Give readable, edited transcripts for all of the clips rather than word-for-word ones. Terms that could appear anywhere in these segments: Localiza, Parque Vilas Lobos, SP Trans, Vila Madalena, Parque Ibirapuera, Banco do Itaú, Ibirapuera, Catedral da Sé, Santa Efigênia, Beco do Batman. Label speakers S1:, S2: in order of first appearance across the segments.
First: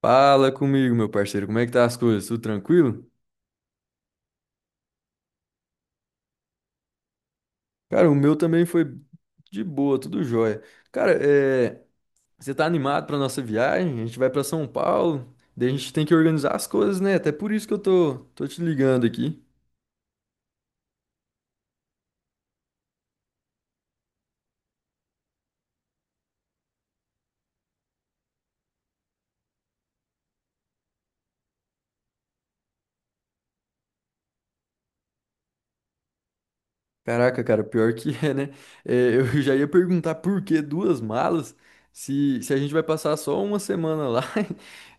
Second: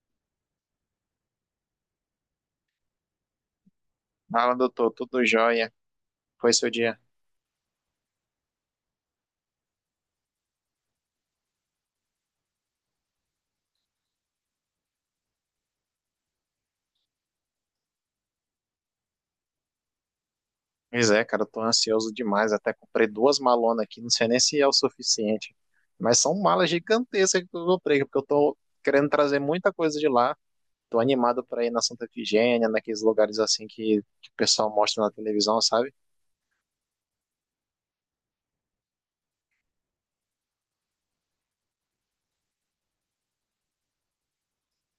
S1: Fala comigo, meu parceiro, como é que tá as coisas? Tudo tranquilo?
S2: Fala, doutor, tudo jóia? Foi seu dia?
S1: Cara, o meu também foi de boa, tudo jóia. Cara, você tá animado pra nossa viagem? A gente vai pra São Paulo, daí a gente tem que organizar as coisas, né? Até por isso que eu tô te ligando aqui.
S2: Pois é, cara, eu tô ansioso demais. Até comprei duas malonas aqui, não sei nem se é o suficiente. Mas são malas gigantescas que eu comprei, porque eu tô querendo trazer muita coisa de lá. Tô animado pra ir na Santa Efigênia, naqueles lugares assim que o pessoal mostra na televisão, sabe?
S1: Caraca, cara, pior que é, né? É, eu já ia perguntar por que duas malas se a gente vai passar só uma semana lá.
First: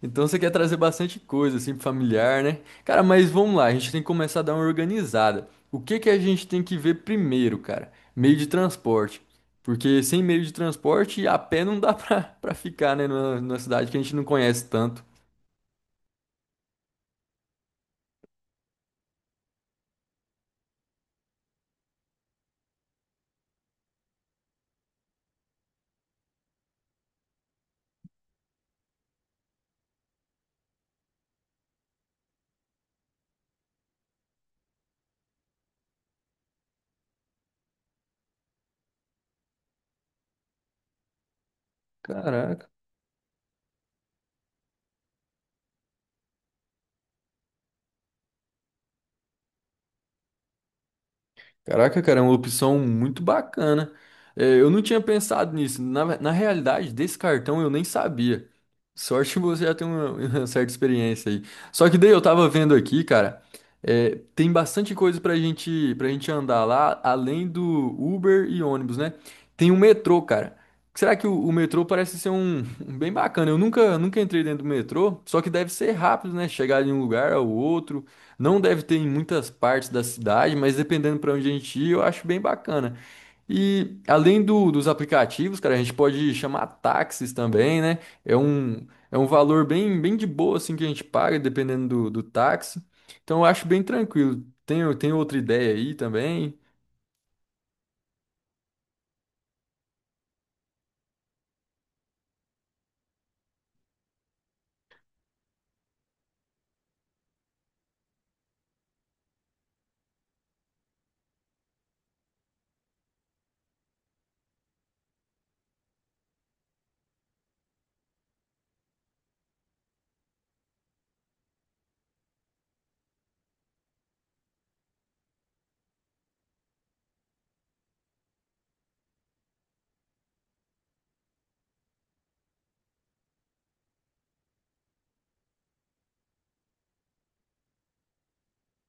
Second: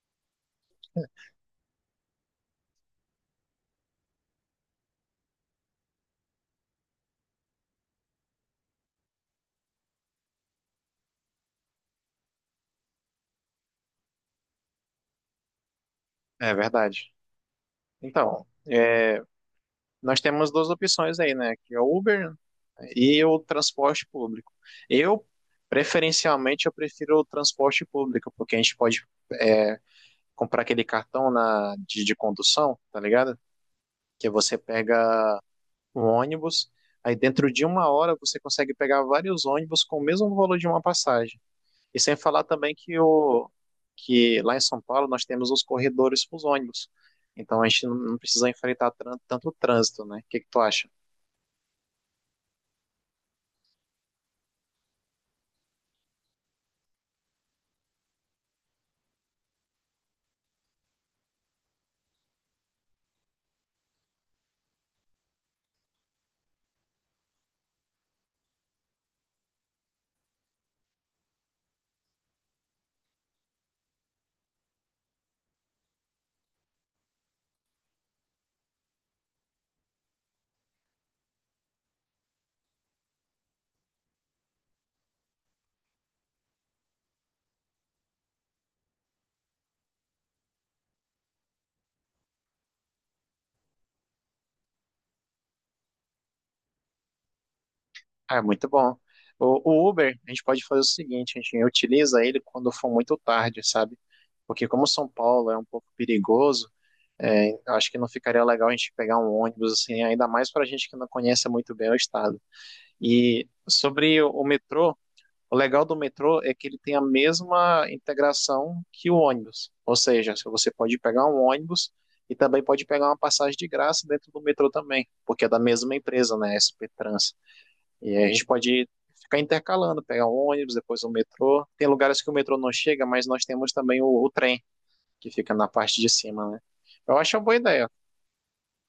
S1: Então você quer trazer bastante coisa, assim, pro familiar, né? Cara, mas vamos lá, a gente tem que começar a dar uma organizada. O que que a gente tem que ver primeiro, cara? Meio de transporte. Porque sem meio de transporte, a pé não dá pra, pra ficar, né? Numa cidade que a gente não conhece tanto.
S2: É verdade. Então, é, nós temos duas opções aí, né? Que é o Uber e o transporte público. Eu, preferencialmente, eu prefiro o transporte público, porque a gente pode. É, comprar aquele cartão de condução, tá ligado? Que você pega um ônibus, aí dentro de uma hora você consegue pegar vários ônibus com o mesmo valor de uma passagem. E sem falar
S1: Caraca.
S2: também que, que lá em São Paulo nós temos os corredores para os ônibus. Então a gente não precisa enfrentar tanto trânsito, né? O que que tu acha?
S1: Caraca, cara, é uma opção muito bacana. É, eu não tinha pensado nisso. Na realidade, desse cartão eu nem sabia. Sorte que você já tem uma, uma certa experiência aí. Só que daí eu tava vendo aqui, cara, é, tem bastante coisa pra gente andar lá, além do Uber e ônibus, né? Tem o metrô, cara. Será que o metrô parece ser um, um bem bacana? Eu nunca entrei dentro do metrô, só que deve ser rápido, né? Chegar de um lugar ao outro. Não deve ter em muitas partes da cidade, mas dependendo para onde a gente ir, eu acho bem bacana. E além dos aplicativos, cara, a gente pode chamar táxis também, né? É um, é um valor bem, bem de boa assim que a gente paga, dependendo do táxi. Então eu acho bem tranquilo. Tem outra ideia aí também?
S2: Ah, é muito bom. O Uber, a gente pode fazer o seguinte, a gente utiliza ele quando for muito tarde, sabe? Porque como São Paulo é um pouco perigoso, é, acho que não ficaria legal a gente pegar um ônibus, assim, ainda mais para gente que não conhece muito bem o estado. E sobre o metrô, o legal do metrô é que ele tem a mesma integração que o ônibus. Ou seja, se você pode pegar um ônibus e também pode pegar uma passagem de graça dentro do metrô também, porque é da mesma empresa, né, SP Trans. E aí a gente pode ficar intercalando, pegar um ônibus, depois o metrô. Tem lugares que o metrô não chega, mas nós temos também o trem, que fica na parte de cima, né? Eu acho uma boa ideia.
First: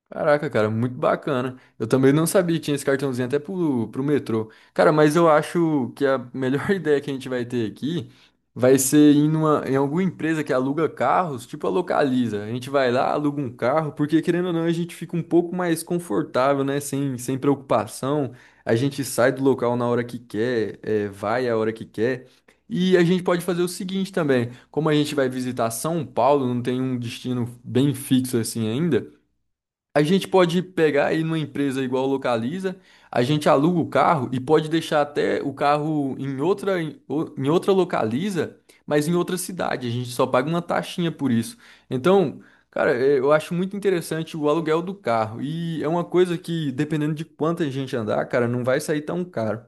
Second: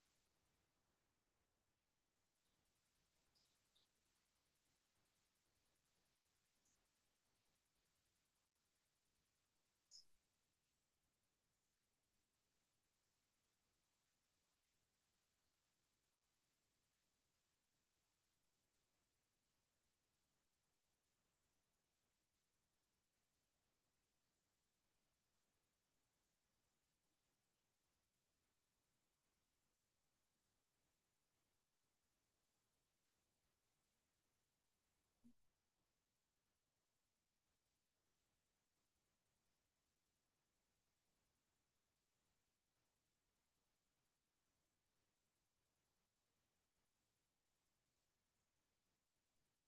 S1: Caraca, cara, muito bacana. Eu também não sabia que tinha esse cartãozinho até pro metrô. Cara, mas eu acho que a melhor ideia que a gente vai ter aqui vai ser ir numa, em alguma empresa que aluga carros, tipo a Localiza. A gente vai lá, aluga um carro, porque querendo ou não, a gente fica um pouco mais confortável, né? Sem preocupação. A gente sai do local na hora que quer, é, vai a hora que quer. E a gente pode fazer o seguinte também, como a gente vai visitar São Paulo, não tem um destino bem fixo assim ainda. A gente pode pegar aí numa empresa igual Localiza, a gente aluga o carro e pode deixar até o carro em outra, em outra Localiza, mas em outra cidade. A gente só paga uma taxinha por isso. Então, cara, eu acho muito interessante o aluguel do carro. E é uma coisa que, dependendo de quanta gente andar, cara, não vai sair tão caro.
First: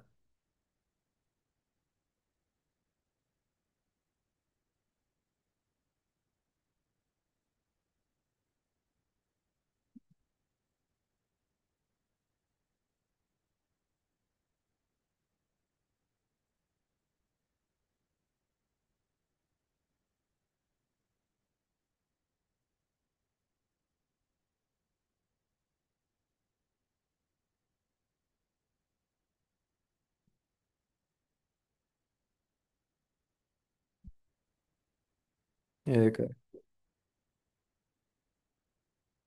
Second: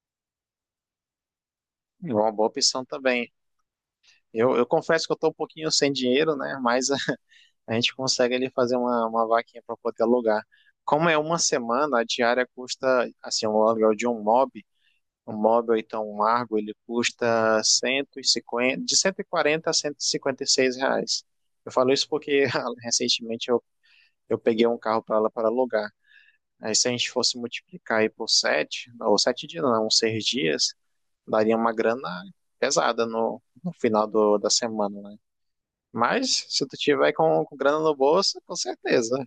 S2: É uma boa opção também. Eu confesso que eu estou um pouquinho sem dinheiro, né? Mas a gente consegue ali fazer uma vaquinha para poder alugar. Como é uma semana, a diária custa, assim, o aluguel de um mob ou então um Argo, ele custa 150 de 140 a cento e cinquenta e seis reais. Eu falo isso porque recentemente eu peguei um carro para lá para alugar. Aí se a gente fosse multiplicar aí por sete, ou sete dias, não, uns seis dias, daria uma grana pesada no final da semana, né?
S1: É, cara.
S2: Mas se tu tiver com grana no bolso, com certeza.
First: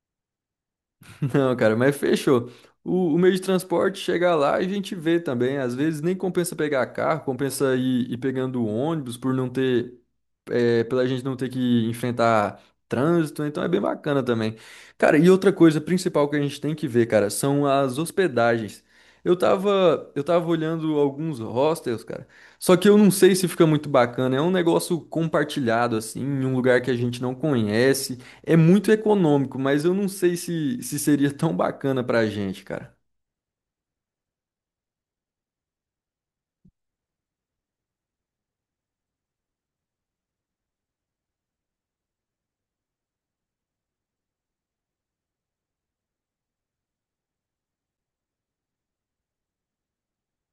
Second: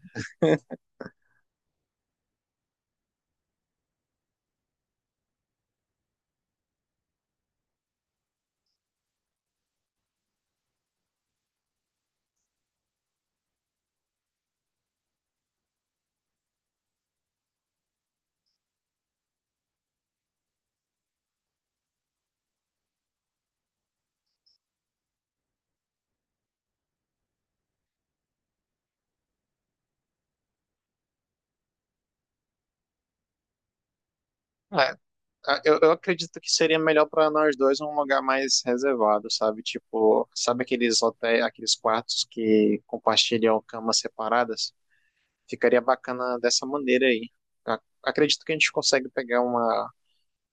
S1: Não, cara, mas fechou. O meio de transporte chegar lá e a gente vê também. Às vezes nem compensa pegar carro, compensa ir, ir pegando ônibus por não ter, é, pela gente não ter que enfrentar trânsito, então é bem bacana também. Cara, e outra coisa principal que a gente tem que ver, cara, são as hospedagens. Eu tava olhando alguns hostels, cara. Só que eu não sei se fica muito bacana. É um negócio compartilhado, assim, em um lugar que a gente não conhece. É muito econômico, mas eu não sei se seria tão bacana pra gente, cara.
S2: É, eu acredito que seria melhor para nós dois um lugar mais reservado, sabe? Tipo, sabe aqueles hotéis, aqueles quartos que compartilham camas separadas? Ficaria bacana dessa maneira aí. Acredito que a gente consegue pegar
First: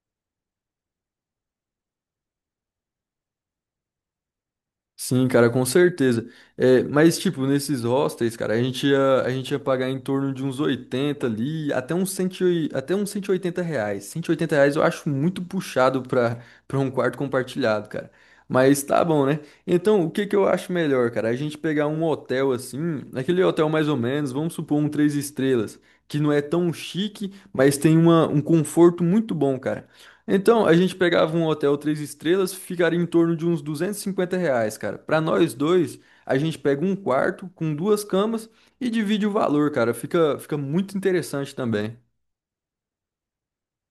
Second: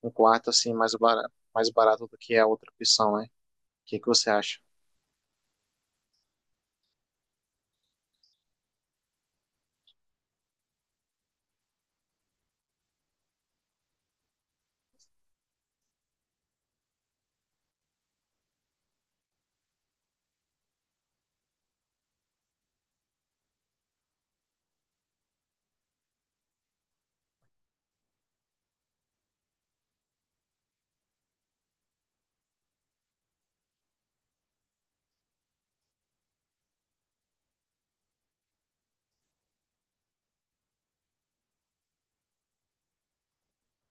S2: um quarto assim mais barato do que a outra opção, né? O que que você acha?
S1: Sim, cara, com certeza. É, mas, tipo, nesses hostels, cara, a gente ia pagar em torno de uns 80 ali, até uns, 108 até uns R$ 180. R$ 180 eu acho muito puxado pra, pra um quarto compartilhado, cara. Mas tá bom, né? Então, o que que eu acho melhor, cara? A gente pegar um hotel assim, aquele hotel mais ou menos, vamos supor um três estrelas, que não é tão chique, mas tem uma, um conforto muito bom, cara. Então, a gente pegava um hotel três estrelas, ficaria em torno de uns R$ 250, cara. Para nós dois, a gente pega um quarto com duas camas e divide o valor, cara. Fica muito interessante também.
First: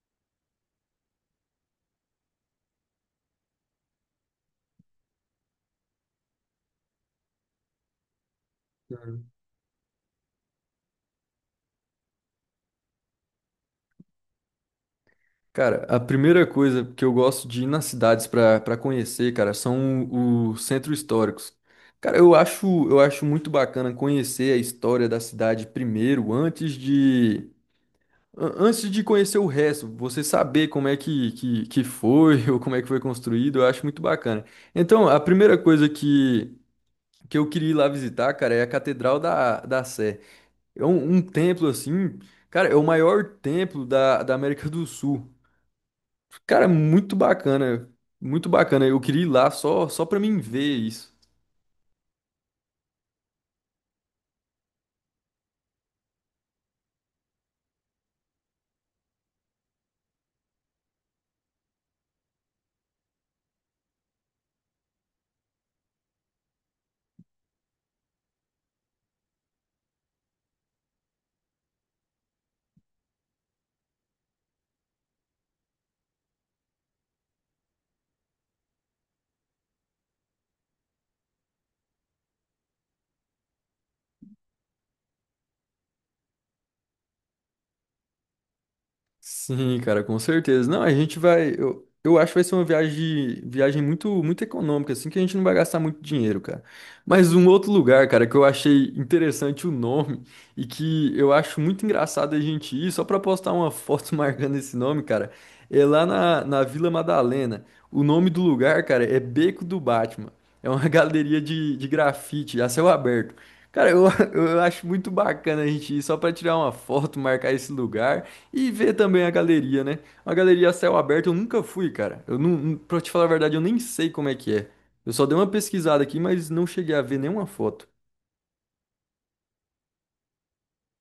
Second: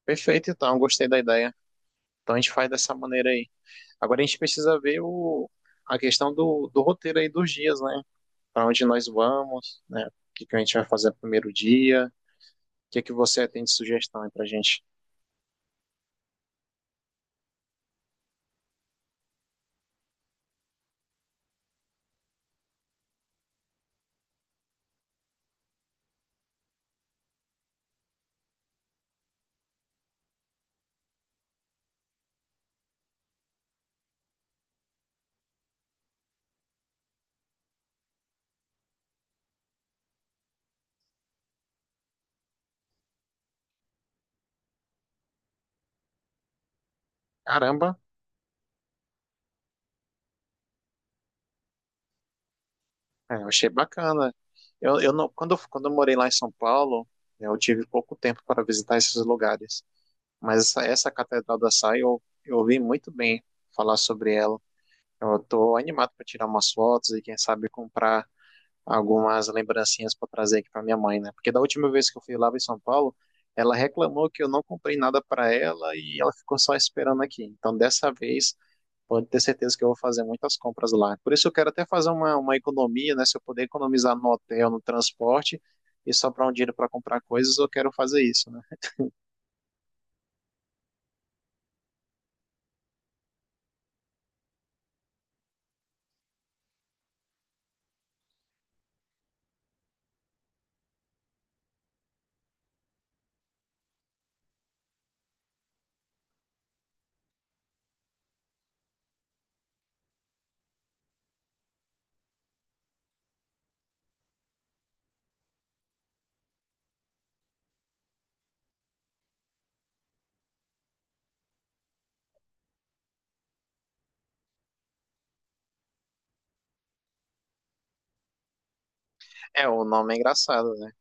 S2: Perfeito, então, gostei da ideia. Então a gente faz dessa maneira aí. Agora a gente precisa ver a questão do roteiro aí dos dias, né? Para onde nós
S1: Uhum.
S2: vamos, né? O que a gente vai fazer no primeiro dia? O que você tem de sugestão aí pra gente?
S1: Cara, a primeira coisa que eu gosto de ir nas cidades para conhecer, cara, são os centros históricos. Cara, eu acho muito bacana conhecer a história da cidade primeiro, antes de, antes de conhecer o resto, você saber como é que, que foi ou como é que foi construído, eu acho muito bacana. Então, a primeira coisa que eu queria ir lá visitar, cara, é a Catedral da Sé. É um, um templo assim, cara, é o maior templo da América do Sul. Cara, muito bacana,
S2: Caramba,
S1: muito bacana. Eu queria ir lá só pra mim ver isso.
S2: é, eu achei bacana. Eu não, quando eu morei lá em São Paulo, né, eu tive pouco tempo para visitar esses lugares. Mas essa Catedral da Sé, eu ouvi muito bem falar sobre ela. Eu tô animado para tirar umas fotos e, quem sabe, comprar algumas lembrancinhas para trazer aqui para minha mãe, né? Porque da última vez que eu fui lá em São Paulo, ela reclamou que eu não comprei nada para ela e ela ficou só esperando aqui. Então, dessa vez, pode ter certeza que eu vou fazer muitas compras lá. Por isso, eu quero até fazer uma economia, né? Se eu puder economizar no hotel, no transporte e sobrar um dinheiro para comprar coisas, eu quero fazer isso, né?
S1: Sim, cara, com certeza. Não, a gente vai. Eu acho que vai ser uma viagem, viagem muito econômica, assim, que a gente não vai gastar muito dinheiro, cara. Mas um outro lugar, cara, que eu achei interessante o nome e que eu acho muito engraçado a gente ir, só pra postar uma foto marcando esse nome, cara, é lá na Vila Madalena. O nome do lugar, cara, é Beco do Batman. É uma galeria de grafite, a céu aberto. Cara, eu acho muito bacana a gente ir só pra tirar uma foto, marcar esse lugar. E ver também a galeria, né? A galeria a céu aberto eu nunca fui, cara. Eu não, não- Pra te falar a verdade, eu nem sei como é que é. Eu só dei uma pesquisada aqui, mas não cheguei a ver nenhuma foto.
S2: É, o nome é engraçado, né?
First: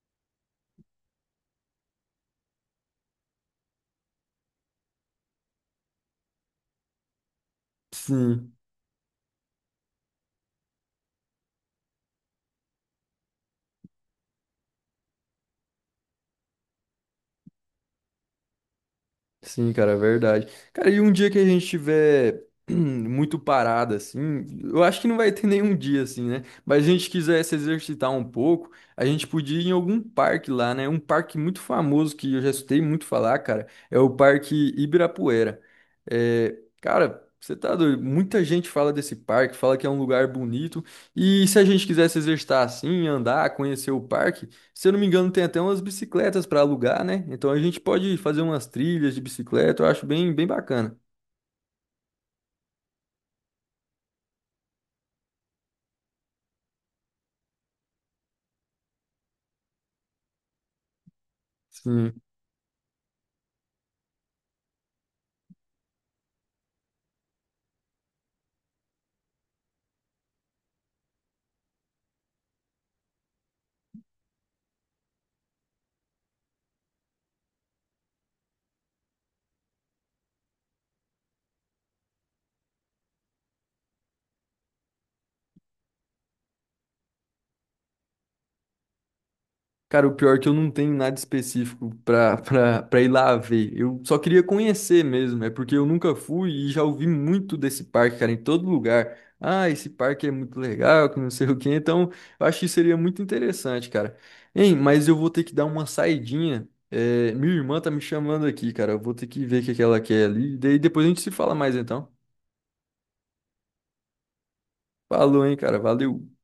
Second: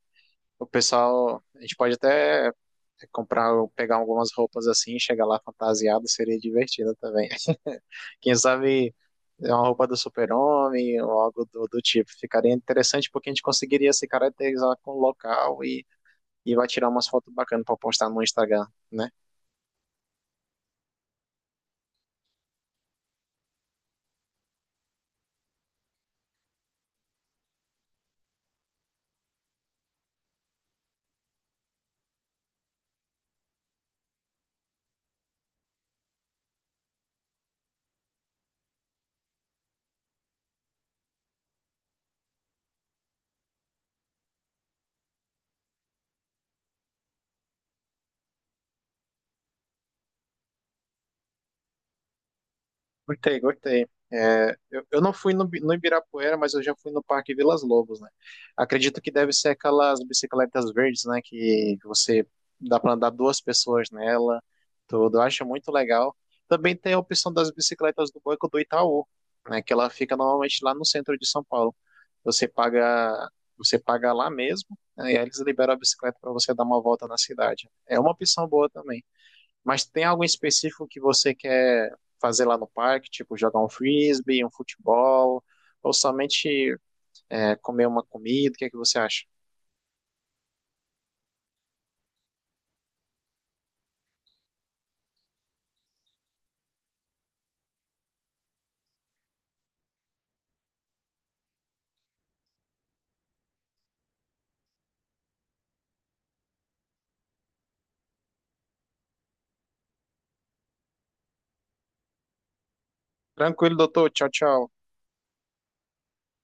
S2: O pessoal, a gente pode até comprar, pegar algumas roupas assim, chegar lá fantasiado, seria divertido também. Quem
S1: Sim.
S2: sabe é uma roupa do super-homem ou algo do tipo. Ficaria interessante porque a gente conseguiria se caracterizar com o local e vai tirar umas fotos bacanas para postar no Instagram, né?
S1: Sim, cara, é verdade. Cara, e um dia que a gente tiver muito parado, assim, eu acho que não vai ter nenhum dia, assim, né? Mas se a gente quiser se exercitar um pouco, a gente podia ir em algum parque lá, né? Um parque muito famoso que eu já escutei muito falar, cara, é o Parque Ibirapuera. É, cara, você tá doido? Muita gente fala desse parque, fala que é um lugar bonito. E se a gente quiser se exercitar assim, andar, conhecer o parque. Se eu não me engano, tem até umas bicicletas para alugar, né? Então a gente pode fazer umas trilhas de bicicleta, eu acho bem, bem bacana.
S2: Gostei, gostei. É, eu não fui no, no Ibirapuera, mas eu já fui no Parque Vilas Lobos, né? Acredito que deve ser aquelas bicicletas verdes, né? Que
S1: Sim.
S2: você dá para andar duas pessoas nela, tudo. Eu acho muito legal. Também tem a opção das bicicletas do Banco do Itaú, né? Que ela fica normalmente lá no centro de São Paulo. Você paga, você paga lá mesmo, né, e aí eles liberam a bicicleta para você dar uma volta na cidade. É uma opção boa também. Mas tem algo em específico que você quer fazer lá no parque, tipo jogar um frisbee, um futebol, ou somente comer uma comida? O que é que você acha?
S1: Cara, o pior é que eu não tenho nada específico para ir lá ver. Eu só queria conhecer mesmo, é porque eu nunca fui e já ouvi muito desse parque, cara, em todo lugar. Ah, esse parque é muito legal, que não sei o quê. Então, eu acho que seria muito interessante, cara. Hein, mas eu vou ter que dar uma saidinha. É, minha irmã tá me chamando aqui, cara. Eu vou ter que ver o que que ela quer ali. Daí depois a gente se fala mais então.
S2: Tranquilo, doutor. Tchau, tchau.
S1: Falou, hein, cara. Valeu.